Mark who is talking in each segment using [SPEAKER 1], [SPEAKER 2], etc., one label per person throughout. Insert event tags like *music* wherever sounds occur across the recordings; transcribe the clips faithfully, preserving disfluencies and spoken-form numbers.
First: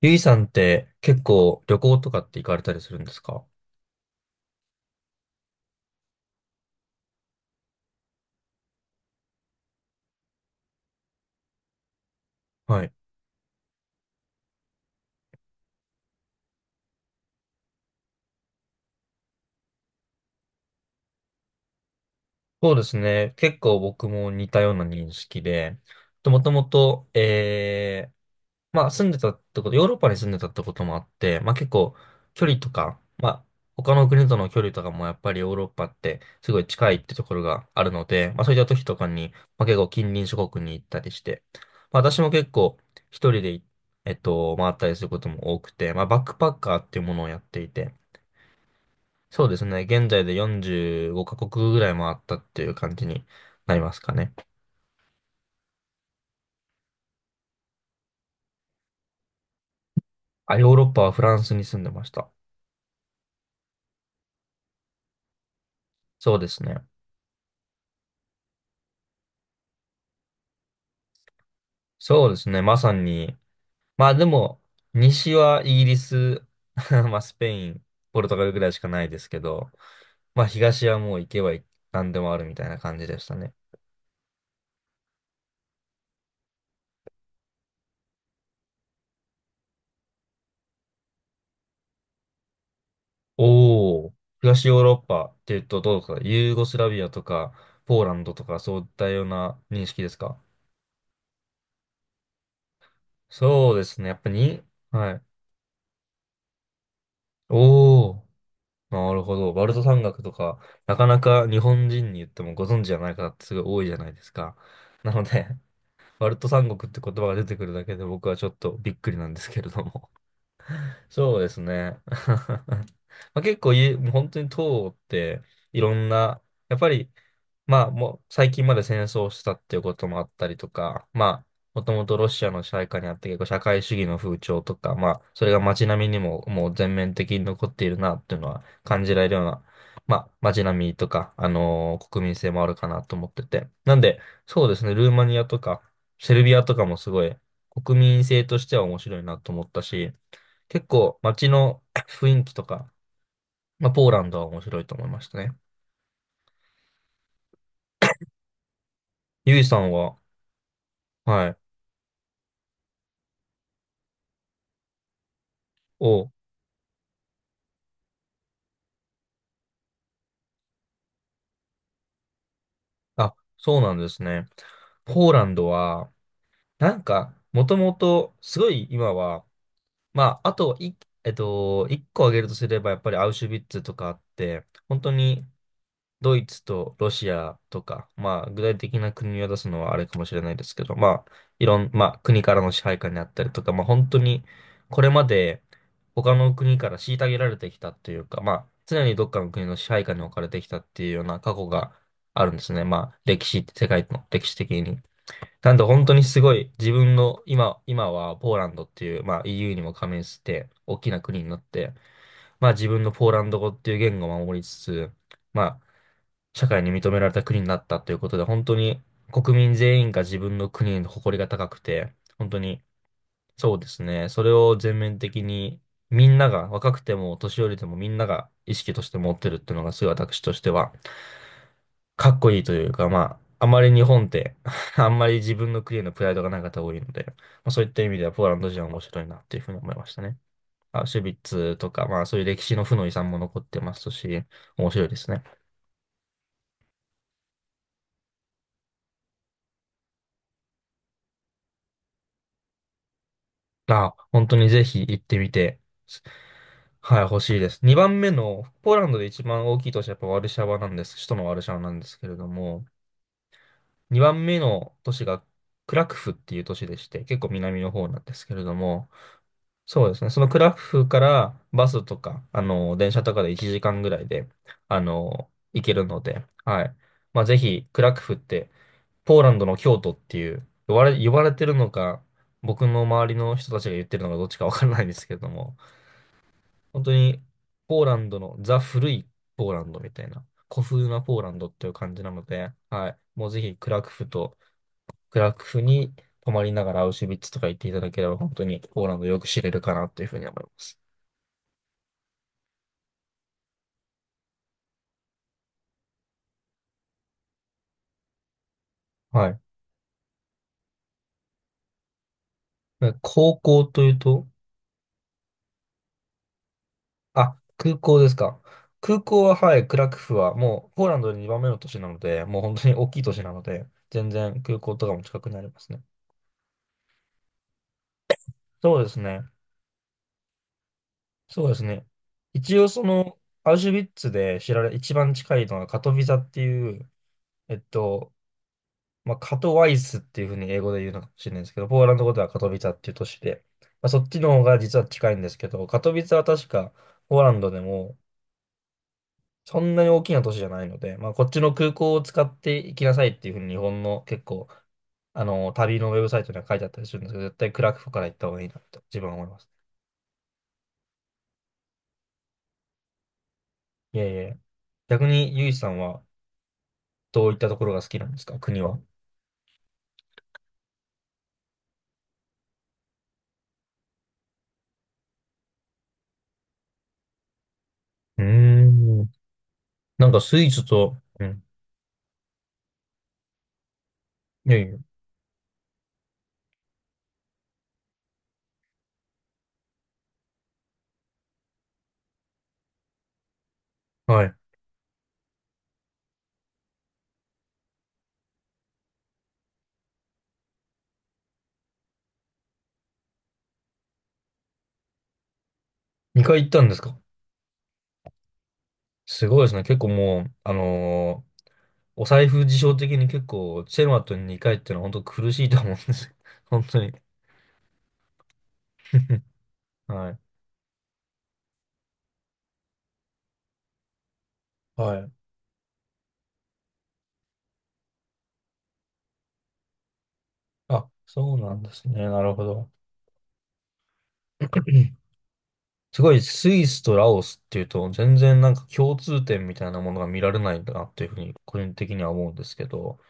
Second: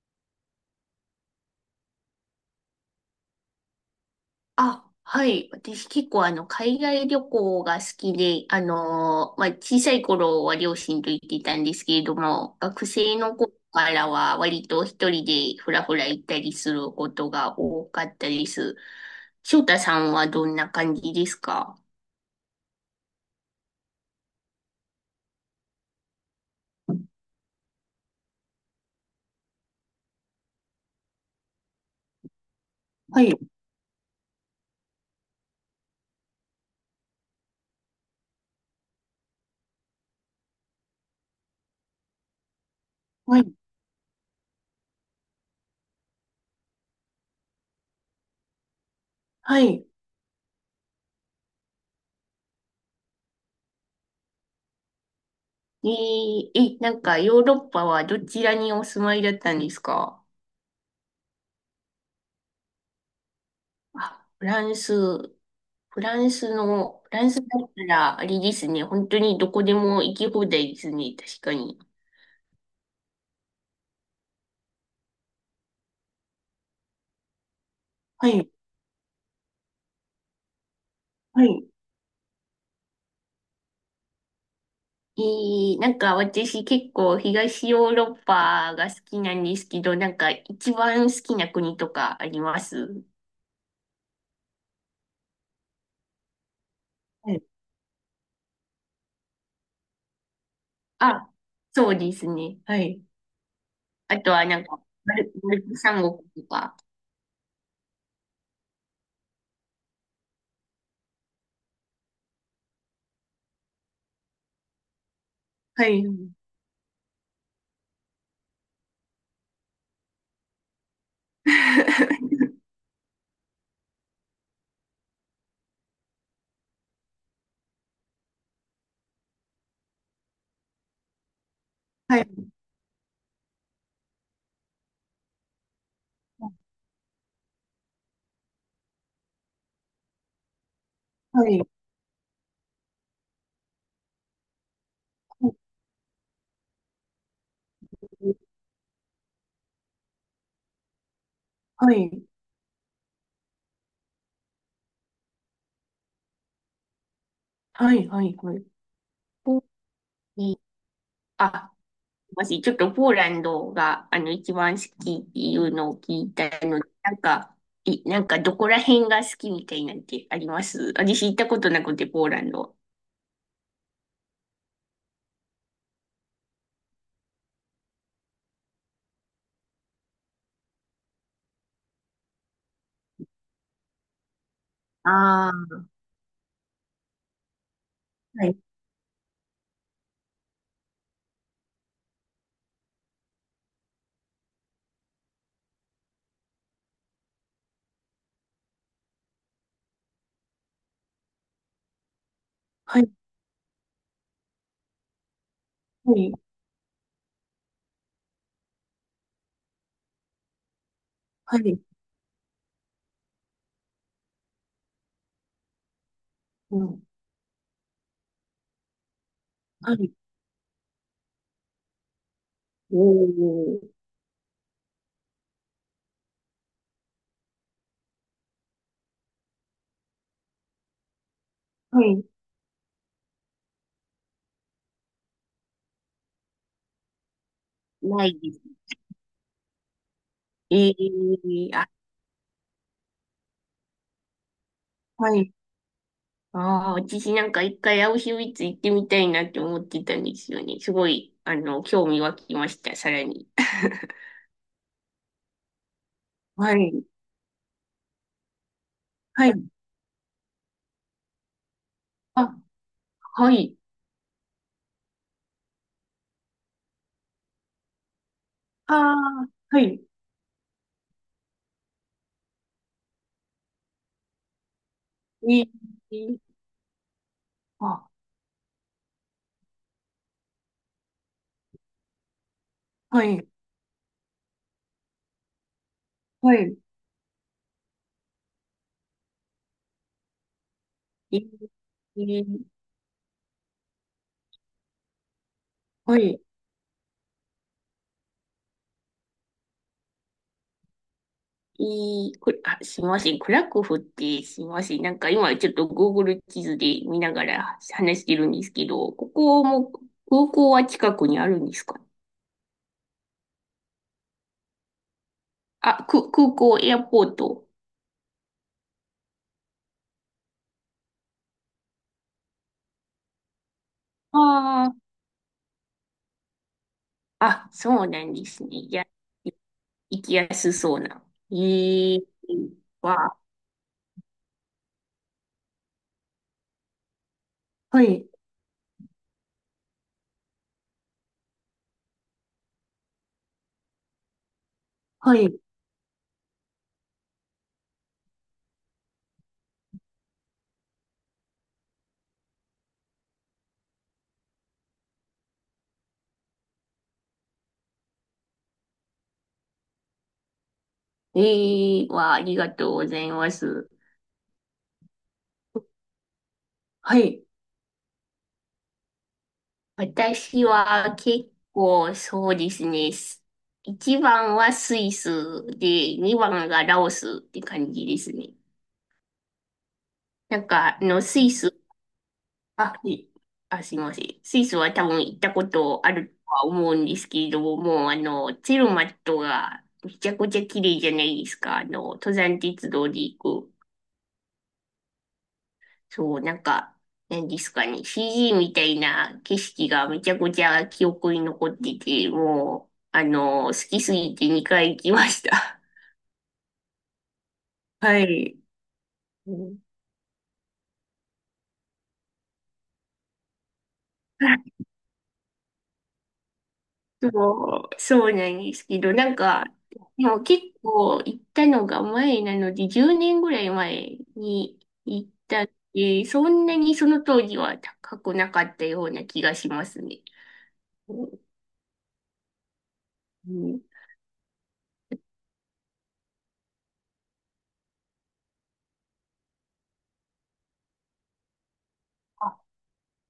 [SPEAKER 1] ゆいさんって結構旅行とかって行かれたりするんですか？
[SPEAKER 2] あ、はい。私結構あの、海外旅行が好きで、あのーまあ、小さい頃は両親と行っていたんですけれども、
[SPEAKER 1] は
[SPEAKER 2] 学
[SPEAKER 1] い。
[SPEAKER 2] 生の頃からは割と一人でふらふら行ったりすることが多かったです。翔太さんはどんな感じですか？
[SPEAKER 1] そうですね。結構僕も似たような認識で、もともと、えー、まあ住んでたってこと、ヨーロッパに住んでたってこともあって、まあ結構距離とか、
[SPEAKER 2] は
[SPEAKER 1] ま
[SPEAKER 2] い、
[SPEAKER 1] あ他の国との距離とかもやっぱりヨーロッパってすごい近いってところがあるので、まあそういった時とかに、まあ結構近隣諸国に行ったりして、まあ私も結構一
[SPEAKER 2] は
[SPEAKER 1] 人
[SPEAKER 2] い、
[SPEAKER 1] で、えっと、回ったりすることも多くて、まあバックパッカーっていうものをやっていて、そうで
[SPEAKER 2] は
[SPEAKER 1] すね。
[SPEAKER 2] い。
[SPEAKER 1] 現在でよんじゅうごカ国ぐらい回ったっていう感じになりますかね。
[SPEAKER 2] えーえ、なんかヨーロッパはどちらにお住まいだったんですか？
[SPEAKER 1] あ、ヨーロッパはフランスに住んでました。
[SPEAKER 2] あ、フランス。フラン
[SPEAKER 1] そうで
[SPEAKER 2] ス
[SPEAKER 1] すね。
[SPEAKER 2] の、フランスだったら、あれですね。本当にどこでも行き放題ですね。確かに。
[SPEAKER 1] そうですね。まさに。まあでも、西はイギリス、*laughs* まあスペイン、ポル
[SPEAKER 2] は
[SPEAKER 1] トガ
[SPEAKER 2] い。
[SPEAKER 1] ルぐらいしかないですけど、まあ東はもう行け
[SPEAKER 2] は
[SPEAKER 1] ば
[SPEAKER 2] い。
[SPEAKER 1] 何でもあるみたいな感じでしたね。
[SPEAKER 2] えー、なんか私結構東ヨーロッパが好きなんですけど、なんか一番好きな国とかあります？
[SPEAKER 1] おお。東ヨーロッパっていうとどうですか？ユーゴスラビアと
[SPEAKER 2] はい。
[SPEAKER 1] か、ポーランドとか、そういったような認識ですか？
[SPEAKER 2] あ、そうですね。はい。
[SPEAKER 1] そうですね。や
[SPEAKER 2] あ
[SPEAKER 1] っぱ
[SPEAKER 2] とはな
[SPEAKER 1] に、
[SPEAKER 2] んか、
[SPEAKER 1] は
[SPEAKER 2] バ
[SPEAKER 1] い。
[SPEAKER 2] ル、バルト三国とか。
[SPEAKER 1] おお。なるほど。バルト三国とか、なかなか日本人に言ってもご存知じゃない方ってすごい多いじゃないですか。なので、
[SPEAKER 2] は
[SPEAKER 1] *laughs* バ
[SPEAKER 2] い。
[SPEAKER 1] ルト三国って言葉が出てくるだけで僕はちょっとびっくりなんですけれども。*laughs* そうですね。*laughs*
[SPEAKER 2] *laughs*
[SPEAKER 1] まあ、結構い、もう本当に党っていろんな、やっぱり、まあもう最近まで戦争をしてたっていうこともあったりとか、まあもともと
[SPEAKER 2] は
[SPEAKER 1] ロ
[SPEAKER 2] い。
[SPEAKER 1] シアの支配下にあって結構社会主義の風潮とか、まあそれが街並みにももう全面的に残っているなっていうのは感じられるような、まあ街並みとか、
[SPEAKER 2] は
[SPEAKER 1] あ
[SPEAKER 2] い。
[SPEAKER 1] のー国民性もあるかなと思ってて。なんで、そうですね、ルーマニアとか、セルビアとかもすごい国民性としては面白いなと思ったし、結構街の
[SPEAKER 2] は
[SPEAKER 1] *coughs*
[SPEAKER 2] い。は
[SPEAKER 1] *laughs*
[SPEAKER 2] い。
[SPEAKER 1] 雰囲気とか、まあ、ポーランドは面白いと思いましたね。
[SPEAKER 2] はい。はい。はい。
[SPEAKER 1] ゆ
[SPEAKER 2] お、
[SPEAKER 1] いさんは、
[SPEAKER 2] いい。
[SPEAKER 1] はい、
[SPEAKER 2] あ、もし、ちょっとポーランドが、あの、一番好きっていうのを聞
[SPEAKER 1] お、
[SPEAKER 2] いたので、なんか、い、なんか、どこら辺が好きみたいなんてあります？私行ったことなくて、ポーランド。
[SPEAKER 1] あ、そうなんですね。ポーランドは、なんか、もともと、すごい今は、まあ、あとい、えっと、一個挙げるとすれば、やっぱりアウシュビッツとかあって、本当に
[SPEAKER 2] ああ、
[SPEAKER 1] ドイツとロシアとか、ま
[SPEAKER 2] は
[SPEAKER 1] あ、
[SPEAKER 2] い、
[SPEAKER 1] 具体的な国を出すのはあれかもしれないですけど、まあ、いろん、まあ、国からの支配下にあったりとか、まあ、本当に、これまで他の国から虐げられてきたというか、まあ、常にどっかの国の支配下に置かれてきたっていうような過去があるんですね。
[SPEAKER 2] はい、
[SPEAKER 1] まあ、歴史、世界の歴史的に。なんで、本当
[SPEAKER 2] は
[SPEAKER 1] に
[SPEAKER 2] い、
[SPEAKER 1] すごい、自分の、今、今はポーランドっていう、まあ、イーユー にも加盟して、大きな国にな
[SPEAKER 2] は
[SPEAKER 1] っ
[SPEAKER 2] い、
[SPEAKER 1] て、まあ自分のポーランド語っていう言語を守りつつ、まあ社
[SPEAKER 2] う
[SPEAKER 1] 会に
[SPEAKER 2] ん。
[SPEAKER 1] 認められた国になったということで、本当に国民
[SPEAKER 2] は
[SPEAKER 1] 全員
[SPEAKER 2] い、
[SPEAKER 1] が自分の国に誇りが高くて、本当に
[SPEAKER 2] お
[SPEAKER 1] そう
[SPEAKER 2] ー、
[SPEAKER 1] ですね、それを全面的にみんなが、若くても年寄りでもみんなが意識として持ってるっていうのがすごい私としては、
[SPEAKER 2] はい、
[SPEAKER 1] かっこいいというか、まあ、あまり日本って *laughs* あんまり自分の国へのプライドがない方多いので、まあ、そういった意味で
[SPEAKER 2] な
[SPEAKER 1] は
[SPEAKER 2] い
[SPEAKER 1] ポー
[SPEAKER 2] で
[SPEAKER 1] ラン
[SPEAKER 2] す。
[SPEAKER 1] ド人は面白いなっていうふうに思いましたね。
[SPEAKER 2] え
[SPEAKER 1] アウシュビッ
[SPEAKER 2] え。
[SPEAKER 1] ツ
[SPEAKER 2] あ、
[SPEAKER 1] とか、まあそういう歴史の負の遺産も残ってますし、面白いです
[SPEAKER 2] は
[SPEAKER 1] ね。
[SPEAKER 2] い。ああ、私なんか一回アウシュビッツ行ってみたいなって思ってたんですよね。すごい、あの、興味湧きました、さらに。
[SPEAKER 1] あ、
[SPEAKER 2] *laughs*
[SPEAKER 1] 本当にぜひ行ってみて、
[SPEAKER 2] はい、
[SPEAKER 1] はい、欲しいです。にばんめの、ポーランドで一
[SPEAKER 2] はい、
[SPEAKER 1] 番大きい都市はやっぱワルシャワなんです。首都のワルシャワなんですけ
[SPEAKER 2] *laughs*
[SPEAKER 1] れど
[SPEAKER 2] あ、
[SPEAKER 1] も、
[SPEAKER 2] はい。
[SPEAKER 1] にばんめの都市がクラクフっていう都市でして、結構南の方なんですけれど
[SPEAKER 2] あ
[SPEAKER 1] も、
[SPEAKER 2] あ、はい。
[SPEAKER 1] そうですね、そのクラクフからバスとか、あの、電車とかでいちじかんぐらいで、あの、
[SPEAKER 2] い、
[SPEAKER 1] 行けるの
[SPEAKER 2] い、
[SPEAKER 1] で、はい。まあ、ぜひ、ク
[SPEAKER 2] あ、
[SPEAKER 1] ラクフってポーランドの京都っていう、呼ばれ、呼ばれてるのか、僕の
[SPEAKER 2] は
[SPEAKER 1] 周り
[SPEAKER 2] い、
[SPEAKER 1] の人たちが言ってるのかどっちかわからないんですけれども、
[SPEAKER 2] はい、
[SPEAKER 1] 本当にポーランドのザ・古いポーランドみたいな、古風なポ
[SPEAKER 2] い、
[SPEAKER 1] ーランドっていう感じなの
[SPEAKER 2] い、
[SPEAKER 1] で、はい。もうぜひクラクフと、クラクフに
[SPEAKER 2] はい、
[SPEAKER 1] 泊まりながらアウシュビッツとか行っていただければ、本当にポーランドよく知れるかなというふうに思います。
[SPEAKER 2] い、く、あ、すみません。クラクフってすみません。なんか今ちょっと Google 地図で見ながら話してるんですけど、こ
[SPEAKER 1] はい。
[SPEAKER 2] こも空港は近くにあるんですか？
[SPEAKER 1] で高校というと、
[SPEAKER 2] あ、く、空港、エアポー
[SPEAKER 1] あ、
[SPEAKER 2] ト。
[SPEAKER 1] 空港ですか？空港は、はい、クラクフは、もう、ポーランドでにばんめの都市なので、もう本当に大きい都市なので、全然空
[SPEAKER 2] あ
[SPEAKER 1] 港
[SPEAKER 2] あ、
[SPEAKER 1] とかも近くにありますね。
[SPEAKER 2] あ、そうなんですね。い
[SPEAKER 1] そう
[SPEAKER 2] や、
[SPEAKER 1] ですね。
[SPEAKER 2] 行きやすそうな。
[SPEAKER 1] そうですね。
[SPEAKER 2] ええ。
[SPEAKER 1] 一応、そ
[SPEAKER 2] わ、
[SPEAKER 1] の、アウシュビッツで知られ、一番近いのがカトヴィザっていう、えっ
[SPEAKER 2] はい、
[SPEAKER 1] と、まあ、カトワイスっていうふうに英語で言うのかもしれないですけど、ポーランド語ではカトヴィザっていう都市で、まあ、そっちの方が実は近い
[SPEAKER 2] は
[SPEAKER 1] んで
[SPEAKER 2] い。
[SPEAKER 1] すけど、カトヴィザは確か、ポーランドでも、そんなに大きな都市じゃないので、まあ、こっちの空港を使って行きなさいっていうふうに日本の結構、あの、旅のウェブサイトには書いてあったりするんですけど、絶対クラクフから行った方がいいなと自分は思います。
[SPEAKER 2] ええ。わ、ありがとうございます。
[SPEAKER 1] いやいやいや。逆にゆいさんは
[SPEAKER 2] はい。
[SPEAKER 1] どういったところが好きなんですか？国は。
[SPEAKER 2] 私は結構そうですね。いちばんはスイスで、にばんがラオスって感じです
[SPEAKER 1] うー
[SPEAKER 2] ね。
[SPEAKER 1] ん。なんかス
[SPEAKER 2] なん
[SPEAKER 1] イス
[SPEAKER 2] か、あ
[SPEAKER 1] と、
[SPEAKER 2] の、ス
[SPEAKER 1] う
[SPEAKER 2] イ
[SPEAKER 1] ん。
[SPEAKER 2] ス、あ、いあ、すいません。スイ
[SPEAKER 1] い
[SPEAKER 2] ス
[SPEAKER 1] やい
[SPEAKER 2] は
[SPEAKER 1] や。
[SPEAKER 2] 多分行ったことあるとは思うんですけれども、もうあの、ツェルマットがめちゃくちゃ綺麗じゃないですか。あの、登山鉄道で行く。
[SPEAKER 1] はい。
[SPEAKER 2] そう、なんか、何ですかね、シージー みたいな景色がめちゃくちゃ記憶に残ってて、もう、あの、好きすぎてにかい行きました。
[SPEAKER 1] にかい行ったんですか？
[SPEAKER 2] *laughs* はい。
[SPEAKER 1] す
[SPEAKER 2] う
[SPEAKER 1] ごいです
[SPEAKER 2] ん。
[SPEAKER 1] ね。結構もう、あのーお財布事情的に結構、チェルマットににかいっていうのは本当苦しいと思うんですよ。*laughs* 本当に。*laughs*
[SPEAKER 2] そう、そうなんですけど、なんか、で
[SPEAKER 1] はい。
[SPEAKER 2] も結構行ったのが前なので、じゅうねんぐらい前に
[SPEAKER 1] は
[SPEAKER 2] 行
[SPEAKER 1] い。
[SPEAKER 2] ったって、そんなにその当時は高くなかったような気がしますね。
[SPEAKER 1] あ、
[SPEAKER 2] うん、
[SPEAKER 1] そうなんですね。なるほど。
[SPEAKER 2] うん。
[SPEAKER 1] *clears throat* すごいスイスとラオスっていうと、全然なんか共通点みたいなものが見られないんだなっていうふうに個人的には思うん
[SPEAKER 2] あ、
[SPEAKER 1] ですけど、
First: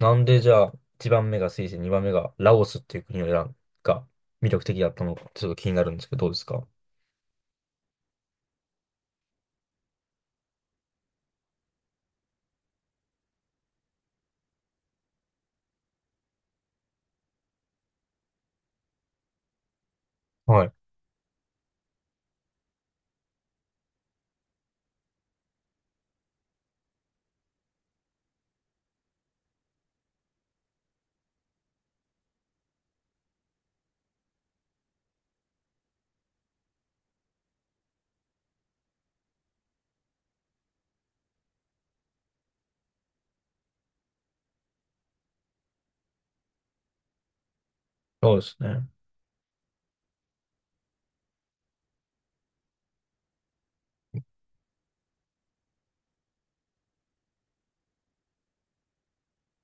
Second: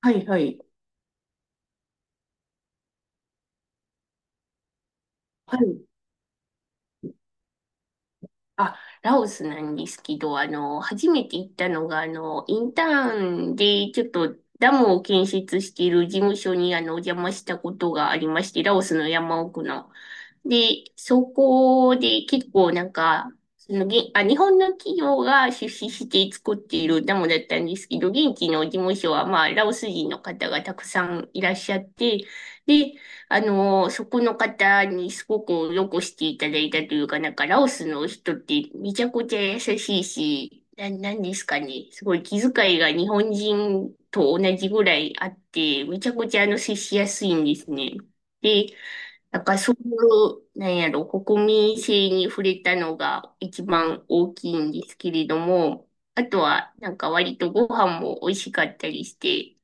[SPEAKER 2] は
[SPEAKER 1] ん
[SPEAKER 2] いは
[SPEAKER 1] でじ
[SPEAKER 2] い。
[SPEAKER 1] ゃあいちばんめがスイス、にばんめがラオスっていう国を選んが魅力的だったのか、ちょっと
[SPEAKER 2] は
[SPEAKER 1] 気に
[SPEAKER 2] い。
[SPEAKER 1] なるんですけど、どうですか？
[SPEAKER 2] あ、ラオスなんですけど、あの、初めて行ったのが、あの、インターンで、ちょっとダムを建設している事務所に、あの、お邪魔したことがありまして、ラオスの山奥の。
[SPEAKER 1] は
[SPEAKER 2] で、
[SPEAKER 1] い。
[SPEAKER 2] そこで結構なんか、その、げ、あ、日本の企業が出資して作っているダムだったんですけど、現地の事務所は、まあ、ラオス人の方がたくさんいらっしゃって、で、あの、そこの方にすごくよくしていただいたというか、なんかラオスの人ってめちゃくちゃ優しいし、な、なんですかね。すごい気遣いが日本人と同じぐらいあって、めちゃくちゃあの接しやすいんですね。
[SPEAKER 1] そうです
[SPEAKER 2] で、
[SPEAKER 1] ね。
[SPEAKER 2] なんかそういう、なんやろ、国民性に触れたのが一番大きいんですけれども、あとはなんか割とご飯も美味しかったりして、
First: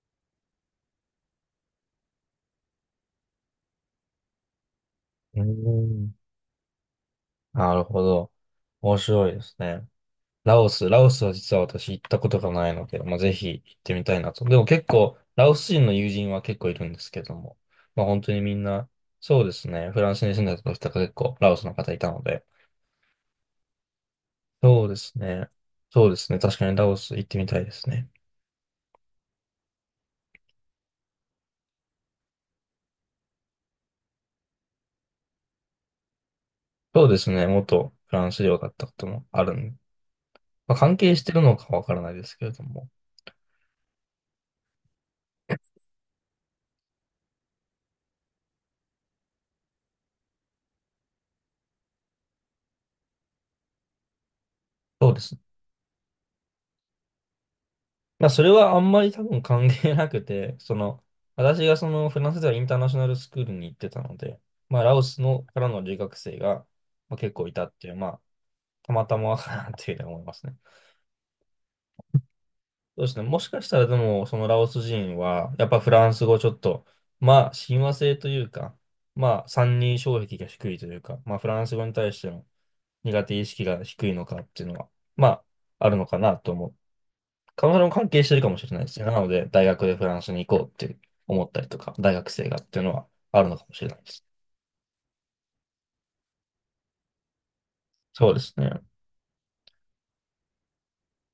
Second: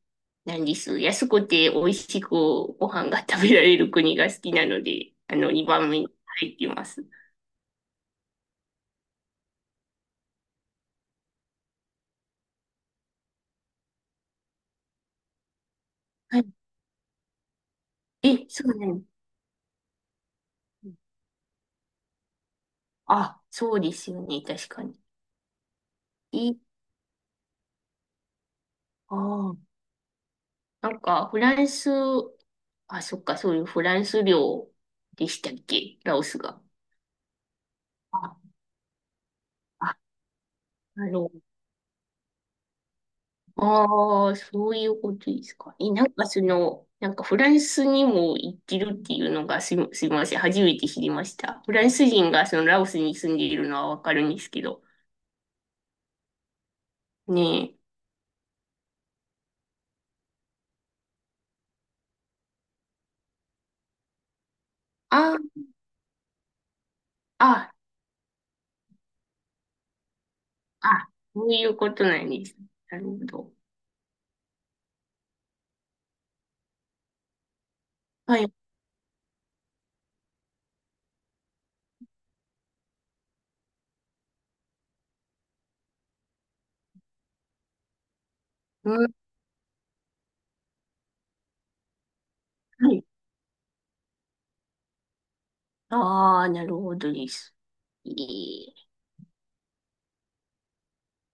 [SPEAKER 2] なんです。安くて美味しくご飯が食べられる国が好きなので、あ
[SPEAKER 1] うー
[SPEAKER 2] の、にばんめに
[SPEAKER 1] ん。
[SPEAKER 2] 入ってます。
[SPEAKER 1] なるほど。面白いですね。ラオス、ラオスは実は私行ったことがないので、まあ、ぜひ行ってみたいなと。でも結構、ラオス人の友人
[SPEAKER 2] は
[SPEAKER 1] は
[SPEAKER 2] い。
[SPEAKER 1] 結構いるんですけども、まあ本当に
[SPEAKER 2] え、
[SPEAKER 1] みん
[SPEAKER 2] そうな
[SPEAKER 1] な、
[SPEAKER 2] の。
[SPEAKER 1] そうですね、フランスに住んでた時とか結構ラオスの方いたので、
[SPEAKER 2] あ、そうですよね。確か
[SPEAKER 1] そうで
[SPEAKER 2] に。
[SPEAKER 1] すね、そうですね、
[SPEAKER 2] え、
[SPEAKER 1] 確かにラオス行ってみたいですね。
[SPEAKER 2] ああ、なんか、フランス、あ、そっか、そういうフランス領でしたっけ？ラオスが。
[SPEAKER 1] そうですね、元フラン
[SPEAKER 2] あ、
[SPEAKER 1] ス領だったこともあるんで、
[SPEAKER 2] あ、
[SPEAKER 1] まあ関
[SPEAKER 2] な
[SPEAKER 1] 係
[SPEAKER 2] る
[SPEAKER 1] して
[SPEAKER 2] ほ
[SPEAKER 1] るのかわからないですけれども、
[SPEAKER 2] ああ、そういうことですか。え、なんかその、なんかフランスにも行ってるっていうのがすみ、すみません。初めて知りました。フランス人がそのラオスに住んでいるのはわかるんですけど。
[SPEAKER 1] そうですね。
[SPEAKER 2] ねえ。
[SPEAKER 1] まあ、それはあんまり多分関係なくて、*laughs* その、私がそのフランスではインターナショナルスクールに行ってたので、まあ、ラオス
[SPEAKER 2] あ
[SPEAKER 1] のか
[SPEAKER 2] あ、
[SPEAKER 1] らの留学生が、まあ、結構いた
[SPEAKER 2] あ、
[SPEAKER 1] っていう、まあ、たまたまかなっていうふうに思いますね。
[SPEAKER 2] あ、そういうことなんです。な
[SPEAKER 1] そ
[SPEAKER 2] る
[SPEAKER 1] うです
[SPEAKER 2] ほ
[SPEAKER 1] ね。もし
[SPEAKER 2] ど。
[SPEAKER 1] かしたらでも、そのラオス人は、やっぱフランス語ちょっと、まあ、親和性と
[SPEAKER 2] は
[SPEAKER 1] いう
[SPEAKER 2] い。
[SPEAKER 1] か、まあ、三人障壁が低いというか、まあ、フランス語に対しての苦手意識が低いのかっていうのは、まあ、あるのかなと思う。彼女も関係してるかもしれないです
[SPEAKER 2] う
[SPEAKER 1] ね。
[SPEAKER 2] ん、
[SPEAKER 1] なので、大学でフランスに行こうって思ったりとか、大学生がっていう
[SPEAKER 2] は
[SPEAKER 1] の
[SPEAKER 2] い。
[SPEAKER 1] はあるのかもしれないです。
[SPEAKER 2] ああ、なるほどです。え
[SPEAKER 1] そうですね。
[SPEAKER 2] え